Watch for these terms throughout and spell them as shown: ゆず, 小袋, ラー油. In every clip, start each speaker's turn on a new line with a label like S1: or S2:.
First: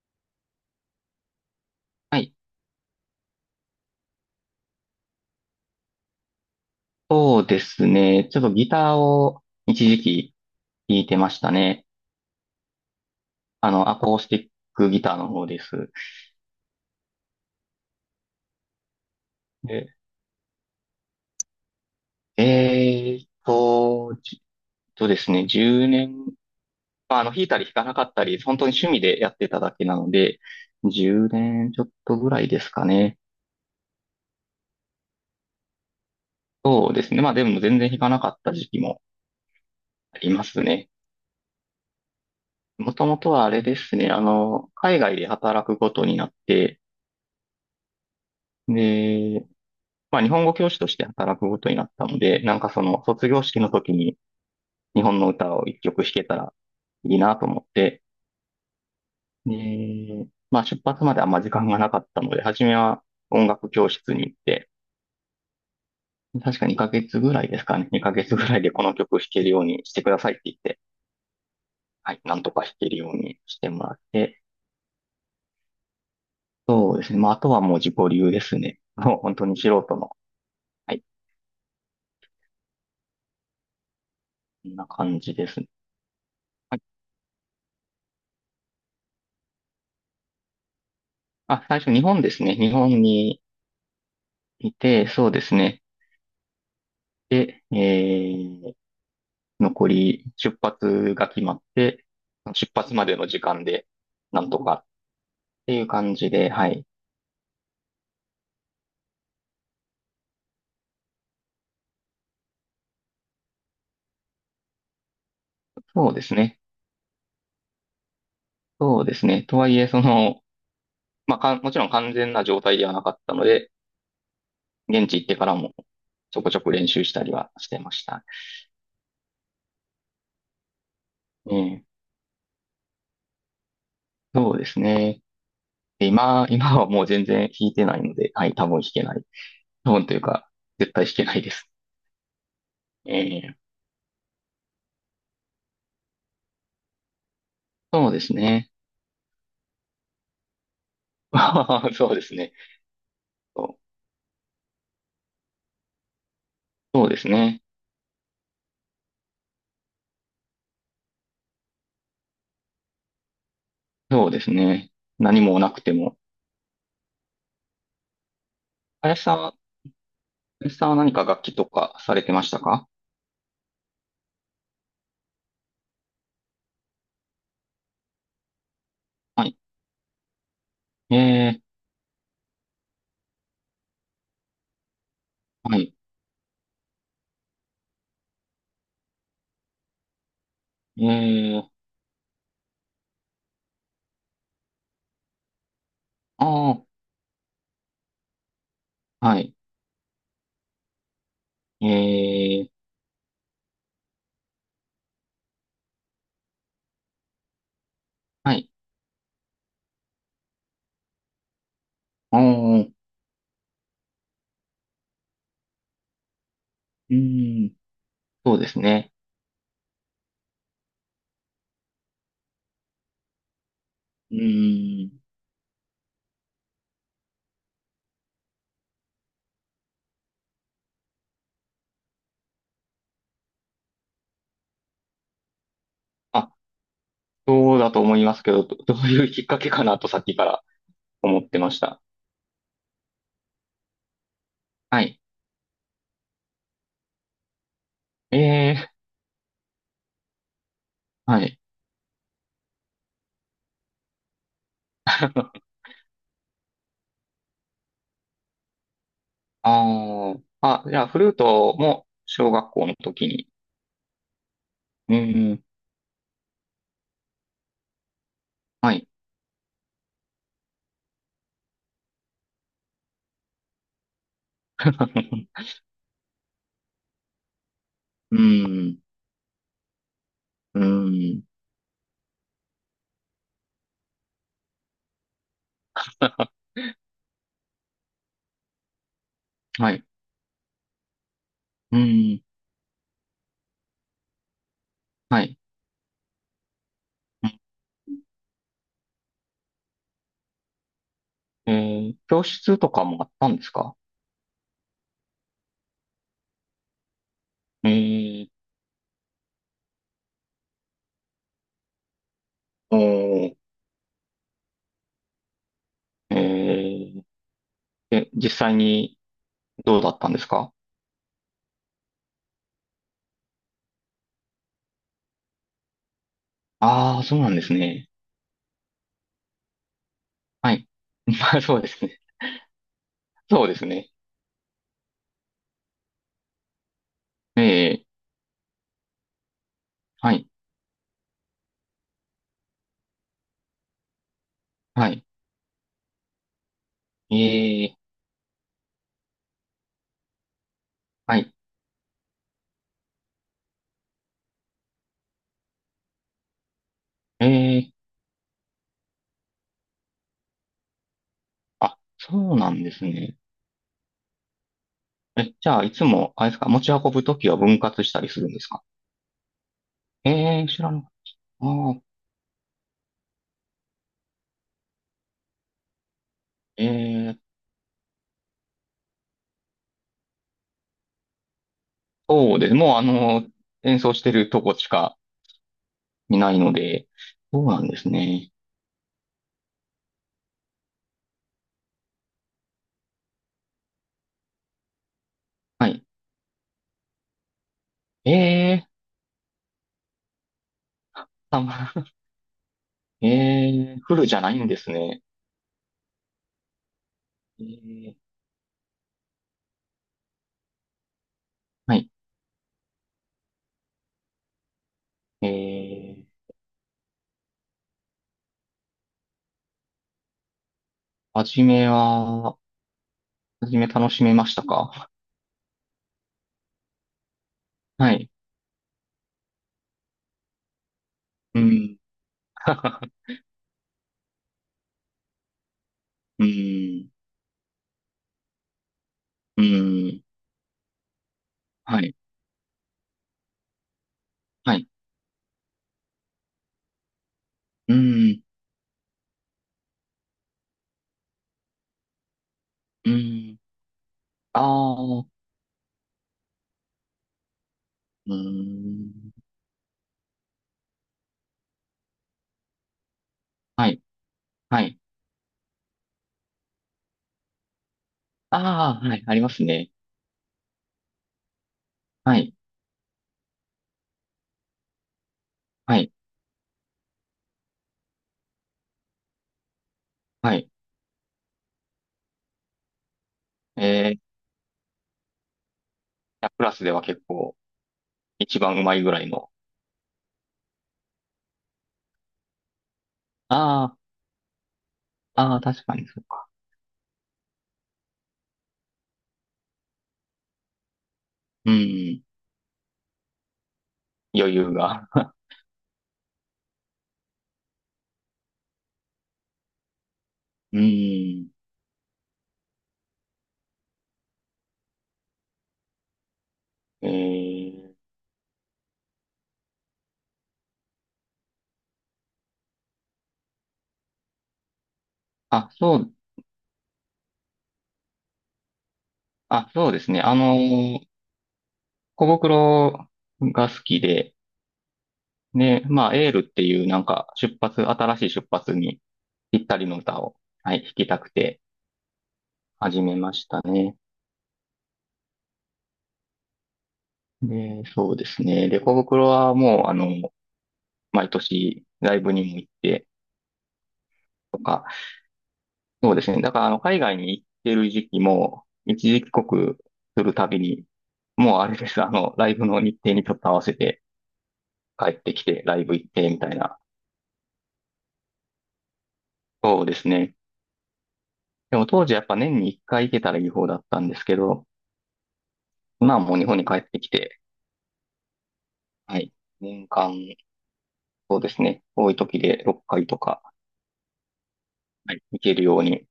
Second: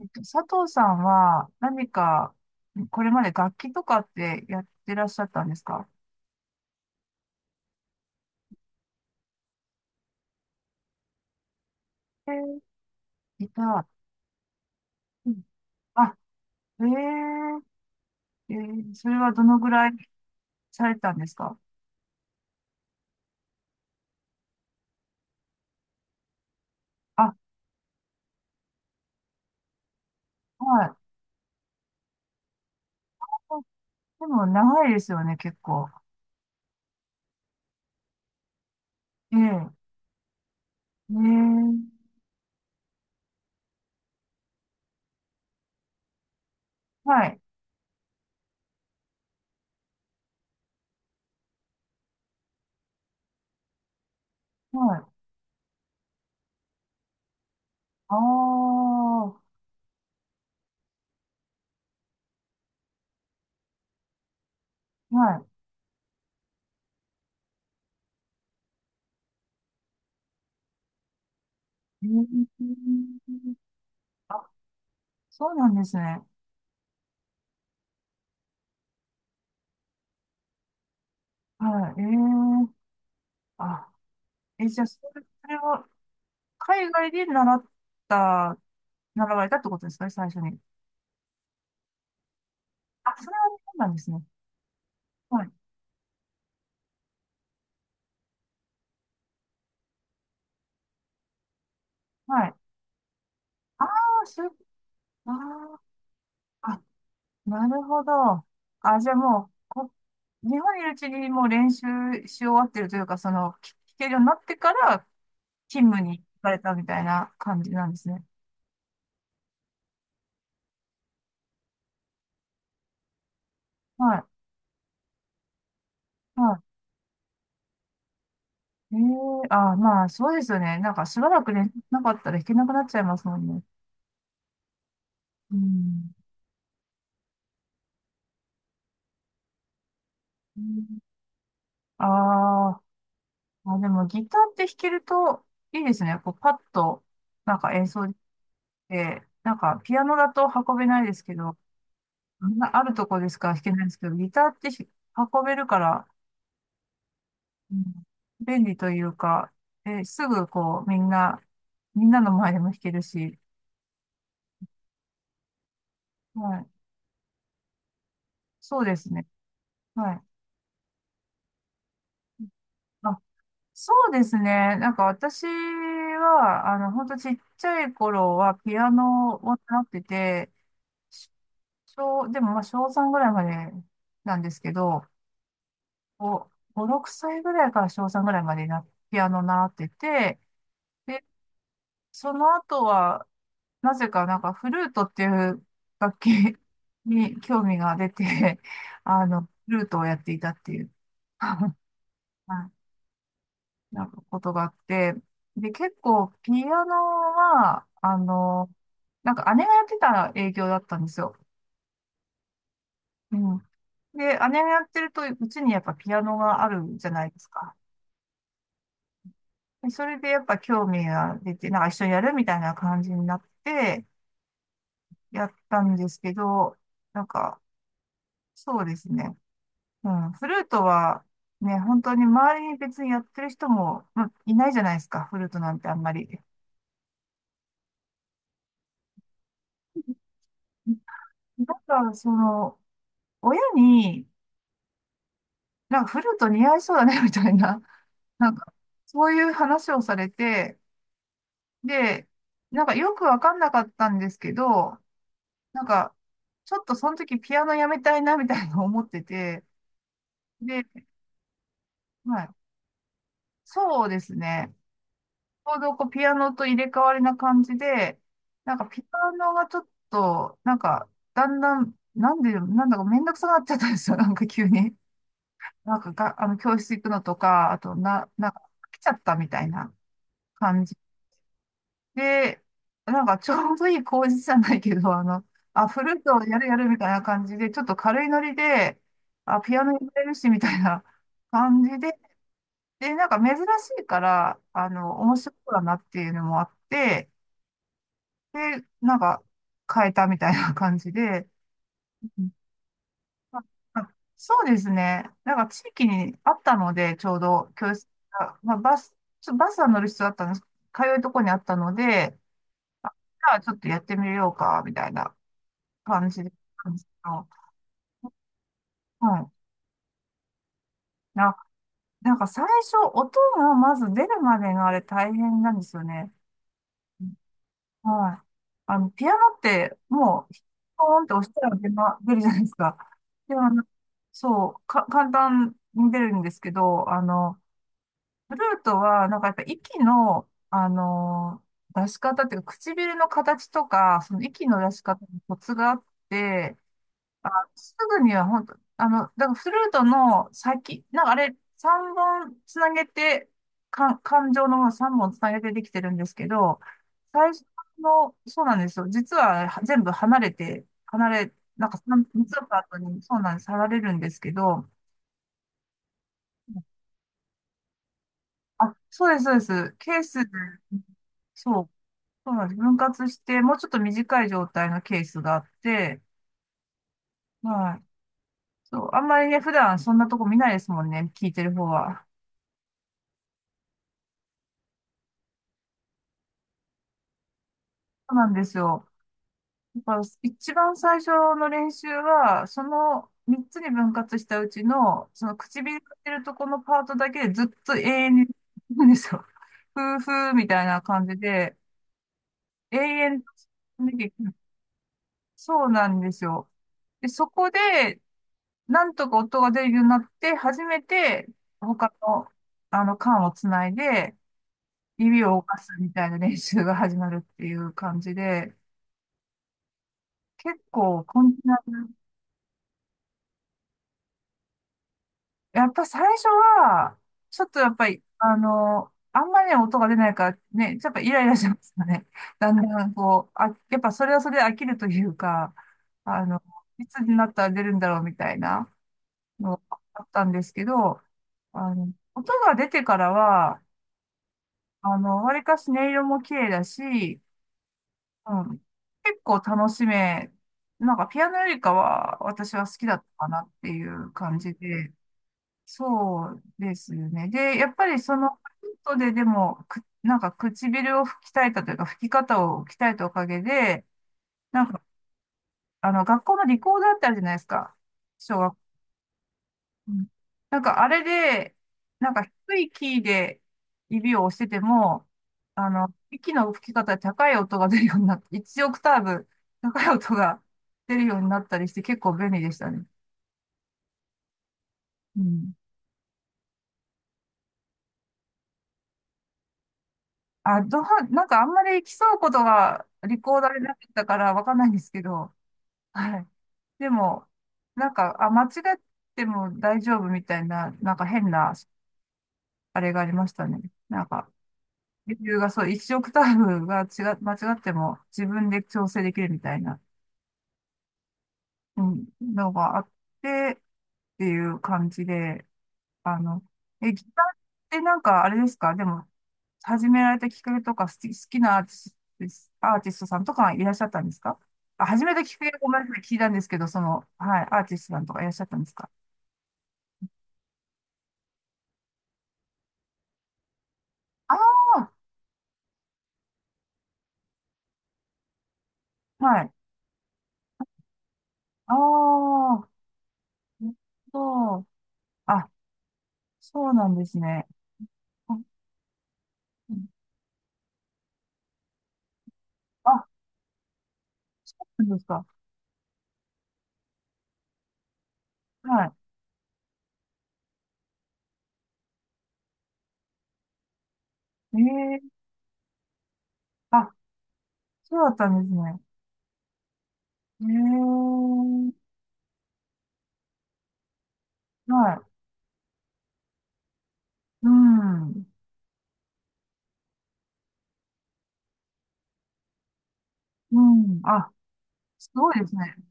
S1: 佐藤さんは何
S2: は
S1: か、
S2: い。
S1: これまで楽器とかってやってらっしゃったんですか？
S2: そうですね。ちょっとギターを一時期弾いてましたね。
S1: えーギ
S2: あ
S1: タ
S2: の、アコースティックギターの
S1: ー。うん。
S2: 方です。
S1: あ、ええそれはどのぐ
S2: で、
S1: らいされたんですか？
S2: じっとですね、10年、まあ、
S1: あ、
S2: 弾いたり弾かなかったり、本当に趣味でやってただけなので、
S1: はい。
S2: 10年ちょっとぐらいですかね。
S1: あ、でも長いですよね、結構。
S2: そうですね。まあでも全然弾かなかった時期も
S1: ええ
S2: ありますね。
S1: ええ、
S2: もともとはあれですね、あの、海外で働くことになって、
S1: はい、
S2: で、まあ、日本語教師として働くことになったので、なんかその卒業式の時に
S1: は
S2: 日
S1: い。
S2: 本の歌を一曲弾けたらいいなと思って、
S1: ああ、は
S2: で、まあ出発まであんま時間がなかったので、初めは音楽教室に行って、確か2ヶ月ぐらいですかね、2ヶ月ぐらいでこの曲弾けるようにしてくださいって言って、
S1: い。え
S2: はい、なんとか弾けるように
S1: え、
S2: してもらって、
S1: あ、そうなんですね。
S2: そうですね、まああとはもう自己流ですね。もう本当に素人の、はい、
S1: はい。ええ、あ、え、
S2: こん
S1: じゃあ、
S2: な
S1: そ
S2: 感
S1: れ、
S2: じ
S1: そ
S2: で
S1: れ
S2: すね。
S1: は
S2: はい。
S1: 海外でた習われたってことですかね、最初に？
S2: あ、最初日本ですね。日本
S1: あ、それ
S2: に
S1: はそうなんですね。
S2: いて、そうで
S1: はい。
S2: すね。で、残り出発が決まって、
S1: はい。
S2: 出発までの時間
S1: あ
S2: で、
S1: あ、
S2: な
S1: そうい
S2: ん
S1: う。
S2: とかって
S1: あ
S2: いう感じで、は
S1: あ、あ、
S2: い。
S1: なるほど。あ、じゃあもう、日本にいるうちにもう練習し終わってるというか、その、聞けるようになってから勤務
S2: そう
S1: に
S2: です
S1: 行かれ
S2: ね。
S1: たみたいな感じなんですね。
S2: そうですね。とはいえ、その、まあ、もちろん完全な状態ではなかったので、
S1: はい。
S2: 現地行ってからもちょこち
S1: は
S2: ょこ練習したりはしてました。
S1: い。ええ、あ、まあ、そうですよね。なんか、しばらく
S2: え
S1: ね、
S2: え、
S1: なかったら弾けなくなっちゃいますもんね。
S2: そうですね。
S1: う
S2: で
S1: ん。
S2: 今、今はもう全然弾いてないので、はい、多分弾けない。多分というか、絶対弾けないです。
S1: ああ
S2: ええ、
S1: あ、でもギターって弾けるといいですね。こうパッとなんか演奏
S2: そう
S1: でき
S2: ですね。
S1: て、なんかピアノだと運べないですけど、
S2: そうです
S1: あ
S2: ね。
S1: んなあるとこですから弾
S2: そ
S1: け
S2: う
S1: ないですけど、ギターって運べるから、
S2: そうですね。
S1: うん、便利というか、え、すぐこうみんなの前でも弾けるし、
S2: そうですね。何もなくても。
S1: はい、そうです
S2: 林
S1: ね。
S2: さんは、
S1: はい。
S2: 林さんは何か楽器とかされてましたか？
S1: あ、そうですね。なんか私は、あの、ほんとちっちゃい頃はピアノ
S2: は
S1: を
S2: い。
S1: 習ってて、
S2: え
S1: でもまあ小3ぐらいまでなんですけど、
S2: ー、はい。
S1: 5、5、6歳ぐらいから小3ぐらいまでな、ピアノ習ってて、
S2: え
S1: で、
S2: ー、
S1: その後は、なぜかなんかフルートっていう楽器
S2: あ
S1: に興味が出て、あ
S2: あ、は
S1: の、フ
S2: い。
S1: ルートをやっていたっていう、は
S2: えー、
S1: い、なんかことがあって、で、結構ピアノは、あ
S2: は
S1: の、
S2: い。
S1: なんか姉がやってた影響だったんですよ。
S2: ああ、う
S1: うん。で、姉がやってると、うちにやっぱピアノがあるじゃ
S2: ー
S1: ないです
S2: ん、
S1: か。
S2: そうですね。
S1: でそれでやっぱ興味が出て、なんか一緒にやるみたいな感じになって、
S2: うーん。
S1: やったんですけど、なんか、そうですね。うん、フルートは、ね、本当に周りに別にやってる人も、まあ、いないじゃないですか、フルートなんてあんまり。
S2: あ、そうだと思いますけど、どういうきっかけかなとさっきから思ってま
S1: な
S2: した。
S1: んか、その、親に、
S2: はい。
S1: なんかフルート似合いそうだね、みたいな、なん
S2: え
S1: か、そういう話をされて、
S2: ー、はい。
S1: で、なんかよくわかんなかったんですけど、なんか、ちょっとその時ピアノやめたいなみたいな思ってて、
S2: ああ、
S1: で、
S2: あ、じゃあ、フルートも
S1: はい。
S2: 小学校の時に。
S1: そうですね。
S2: うーん、
S1: ちょうどこうピアノと入れ替わりな感じで、なんか
S2: は
S1: ピ
S2: い。
S1: アノがちょっと、なんか、だんだん、なんだかめんどくさくなっちゃったんですよ。なんか急に。なんかが、あの、教室行くのとか、あと、
S2: うー
S1: なんか、飽
S2: ん、
S1: きちゃったみたいな
S2: う
S1: 感じ。
S2: ーん。
S1: で、なんかちょうどいい工事じゃないけど、あの、あ、フルートをやる やるみたいな感じで、ちょっと軽いノリで、あ、ピア
S2: は
S1: ノや
S2: い。
S1: れるしみたいな感じ
S2: う
S1: で、
S2: ん。
S1: で、なんか珍しいから、あの、面
S2: は
S1: 白
S2: い。
S1: そうだなっていうのもあって、
S2: うん。
S1: で、なんか変えたみたいな感じで、
S2: え
S1: う
S2: 教
S1: ん、
S2: 室とかもあったん
S1: あ
S2: ですか？
S1: あ、そうですね。なんか地域にあったので、ちょうど
S2: え
S1: 教室
S2: ー、
S1: が、まあ、バスは乗る必要あったんです。通うとこにあったので、
S2: お
S1: あ、じゃ
S2: ー、
S1: あちょっとやってみようか、みたいな感
S2: え
S1: じなんです
S2: ー、
S1: よ。
S2: 実際に
S1: うん。
S2: どうだったんですか？
S1: な、なんか最初、音がまず出るまでがあれ大変なんですよね。
S2: ああー、そうなんですね。
S1: はい。あの、ピアノって、もう、
S2: はい。
S1: ポーンって 押し
S2: まあ、
S1: たら
S2: そうですね。
S1: 出るじゃないですか。でも、
S2: そう
S1: あ
S2: で
S1: の、
S2: すね。
S1: そう、簡単に出るんですけど、あの、
S2: ええ、
S1: フルートは、なんかやっぱ息
S2: はい。
S1: の、あの、出し方っていうか、唇の形とか、その息の出し
S2: はい。
S1: 方にコツがあって、
S2: え
S1: あ、す
S2: え、
S1: ぐには本当、あの、だからフルートの先、なんかあ
S2: はい。
S1: れ、3本つなげて、感情の3本つなげてできてるんですけど、
S2: え
S1: 最初
S2: え、
S1: の、そうなんですよ。実はは全部離れて、なん
S2: あ、
S1: か3、三みっつ
S2: そう
S1: の
S2: な
S1: パ
S2: ん
S1: ー
S2: で
S1: ト
S2: す
S1: に、
S2: ね。
S1: そうなんです、離れるんですけど、
S2: え、じゃあ、いつも、あれですか、持ち運ぶときは分割したりするんですか？
S1: あ、そうです、そうです。ケースで、
S2: ええ、知らなかった。
S1: そう、
S2: ああ、
S1: そうなんです。分割して、もうちょっと短い状態のケースがあって、
S2: ええ、
S1: はい。そう、あんまりね、普段そんなとこ見ないですもんね、聞いてる方は。
S2: そうです。もう、あの、演奏してるとこしか、いないので、そうなんです
S1: そうな
S2: ね。
S1: んですよ。だから一番最初の練習は、その3つに分割したうちの、その
S2: は
S1: 唇
S2: い。
S1: が出るとこのパートだけでずっと永
S2: え
S1: 遠に、
S2: え、
S1: なんですよ。ふーふーみたいな感じ
S2: た
S1: で、
S2: ま、
S1: 永
S2: え
S1: 遠と、
S2: え、フルじゃないんですね。
S1: そうなんですよ。で、そこ
S2: ええ、
S1: で、なんとか音が出るようになって、初めて、
S2: はい。
S1: 他の、あの、管をつないで、指を動かすみ
S2: え
S1: た
S2: え、
S1: いな練習が始まるっていう感じで、結構、コこ
S2: は
S1: ん
S2: じ
S1: な
S2: めは、はじめ楽しめましたか？
S1: やっぱ最初は、ちょっとやっぱ
S2: は
S1: り、
S2: い。
S1: あの、あんまりね、音が出ないからね、やっぱイライラ
S2: う
S1: します
S2: ん。
S1: よね。だんだ んこう、あ、やっぱそれはそれで飽きるというか、あ
S2: う
S1: の、い
S2: ん。
S1: つになったら出るんだろうみたいな
S2: う
S1: のがあ
S2: ん。
S1: ったんですけど、あ
S2: は
S1: の、
S2: い。
S1: 音が出てからは、
S2: はい。
S1: あの、わりかし音色も綺麗だし、
S2: うん。
S1: うん、結構楽しめ、なんかピアノよりかは私は好き
S2: う
S1: だったか
S2: ん。
S1: なっていう感じで、
S2: ああ。
S1: そうですね。で、やっぱり
S2: う
S1: その、ヒント
S2: ん。
S1: ででも、なんか唇を吹き鍛えたというか、吹き方を鍛えたおかげ
S2: はい。
S1: で、
S2: は
S1: なん
S2: い。
S1: か、あの、学校のリコーダーってあるじゃないですか。小学校。
S2: ああ、はい。ありますね。
S1: うん、なんか、あれで、なん
S2: は
S1: か
S2: い。
S1: 低いキーで指を押してても、あ
S2: は
S1: の、
S2: い。
S1: 息の吹き方で高い音が出るようになって、1オクターブ高い音
S2: は
S1: が
S2: い。
S1: 出るようになったりして、結構便利でしたね。
S2: ええ
S1: うん。
S2: プラスでは結構一番うまいぐらいの。
S1: あ、なんかあんまり競うことがリコーダーで
S2: あ
S1: な
S2: あ。
S1: かったからわかんないんですけど、
S2: ああ、確かにそう
S1: は
S2: か。
S1: い。でも、なんか、あ、間違っても大丈夫みたいな、なんか変
S2: う
S1: な、
S2: ん。
S1: あれがありましたね。なん
S2: 余
S1: か、
S2: 裕が。
S1: レ ビューがそう、一オクターブが違う、間違っても自分で調整できるみたいな、
S2: うん。
S1: うん、のがあってっていう感じで、あの、
S2: え
S1: え、ギターっ
S2: ー、
S1: てなんかあれですかでも、始められたきっかけとか、好きなアーティストさんとかいらっしゃったんですか？あ、始めたきっか
S2: あ、
S1: けご
S2: そ
S1: めんな
S2: う、
S1: さい、聞いたんですけど、その、はい、アーティストさんとかいらっしゃったんですか？
S2: そうですね。あの、小袋が好きで、
S1: ああ
S2: ね。まあ、エールっていうなんか新しい出発に
S1: ー、
S2: ぴ
S1: は
S2: っ
S1: い。
S2: たりの歌を、はい、弾きたくて
S1: ああ、
S2: 始めました
S1: なる
S2: ね。
S1: ほど。あ、そうなんですね。
S2: で、そうです
S1: うん。
S2: ね。で、小袋はもう、あの、毎年ライブにも行って
S1: あ、
S2: と
S1: そ
S2: か、
S1: うなんですか？
S2: そうですね。だから、あの、海外に行ってる時期も、一
S1: は
S2: 時帰国するたびに、もうあれです。あの、ライブの日程にちょっと合わせて帰って
S1: い。ええ、
S2: きて、ライブ行って、みたいな。
S1: あ、そうだったんですね。
S2: そうですね。
S1: え
S2: でも当
S1: え、
S2: 時やっぱ年に一回行けたらいい方だったんですけど、
S1: はい。
S2: 今はもう日本に帰ってきて、
S1: うん。
S2: はい。年間、そうですね。多い時で6回とか、
S1: うん。あ、
S2: はい、
S1: す
S2: 行
S1: ご
S2: け
S1: い
S2: る
S1: です
S2: よう
S1: ね。
S2: に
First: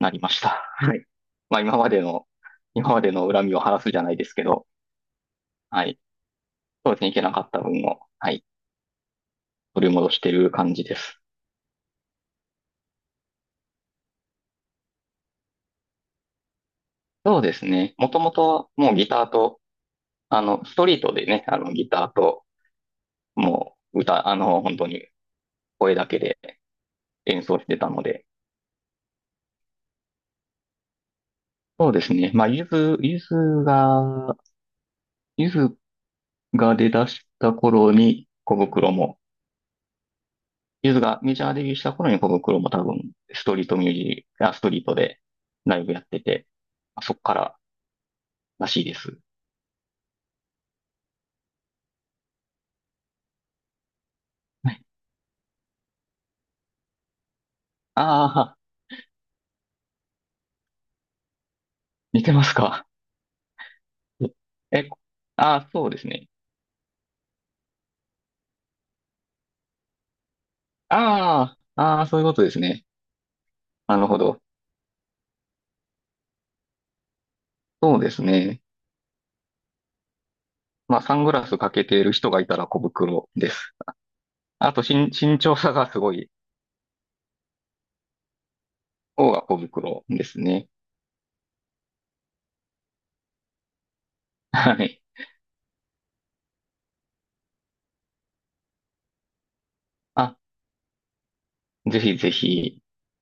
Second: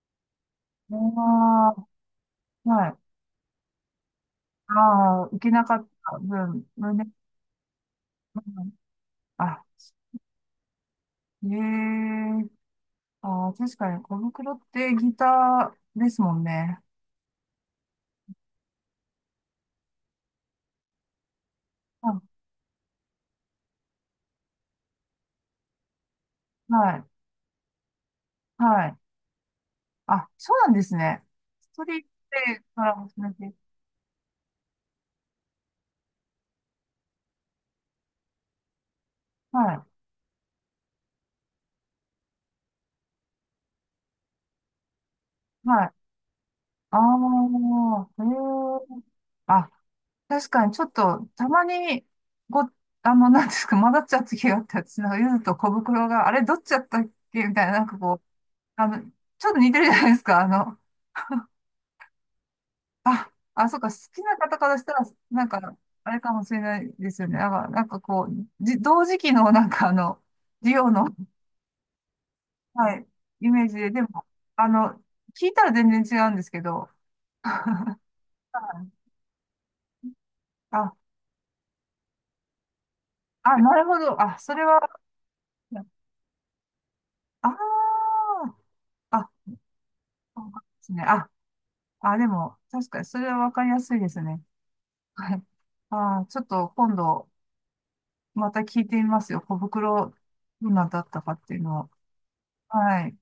S2: なりました。はい。まあ
S1: あ
S2: 今までの、
S1: あ、は
S2: 今
S1: い。
S2: までの恨みを晴らすじゃないですけど、
S1: ああ、行けなか
S2: は
S1: っ
S2: い。
S1: た分、
S2: そうですね。行けなかった分を、は
S1: う
S2: い。
S1: ん、あ、
S2: 取り戻してる感じです。
S1: ええ、ああ、確かに、小袋ってギターですもんね。
S2: そうですね。もともともうギターと、あの、ストリートでね、あの、ギター
S1: あ、
S2: と、もう歌、あの、本当に声だけで
S1: はい、
S2: 演奏してたので、
S1: はい。あ、そうなんですね。スト
S2: そう
S1: リー
S2: で
S1: ト
S2: すね。まあ、
S1: でコラボされて、
S2: が、ゆずが出だした頃に小袋も、
S1: は
S2: ゆずがメジャーデビューした頃に小袋も多分、ストリートミュージック、あ、ストリートで
S1: い、
S2: ライ
S1: はい。
S2: ブやってて、
S1: あ
S2: まあそっから
S1: あ、え
S2: らしいで
S1: え、
S2: す。
S1: あ、確かに、ちょっと、たまに、ご、あの、なんですか、混ざっちゃう時があっ
S2: は
S1: て、
S2: い、
S1: 私なんか、ゆずと小袋が、あれ、どっちだったっけみたいな、なんかこう、
S2: ああ、
S1: あの、ちょっと似てるじゃないですか、あの、
S2: 似てますか？
S1: あ、あ、そうか、好きな方からし
S2: え、
S1: たら、なん
S2: ああ、
S1: か、
S2: そうです
S1: あれ
S2: ね。
S1: かもしれないですよね。なんか、なんかこう、同時期の、なんかあの、リオの、
S2: ああ、ああ、そういうことですね。
S1: はい、イメージで、
S2: な
S1: で
S2: るほ
S1: も、
S2: ど。
S1: あの、聞いたら全然違うんですけど。
S2: そ
S1: は
S2: うですね。
S1: い、あ、
S2: まあ、サングラスかけている人がいたら小袋で
S1: あ、な
S2: す。
S1: るほど。あ、それ
S2: あ
S1: は、
S2: と、身長差
S1: あ
S2: がすごい
S1: ー、あ、
S2: 方が小袋です
S1: そうで
S2: ね。
S1: すね。あ、あ、でも、確かに、それはわかりやすいですね。
S2: はい。
S1: はい。あー、ちょっと今度、また聞いてみますよ。小袋、
S2: あ、
S1: どんなだったかっていうのを。
S2: ぜひぜひ。
S1: はい。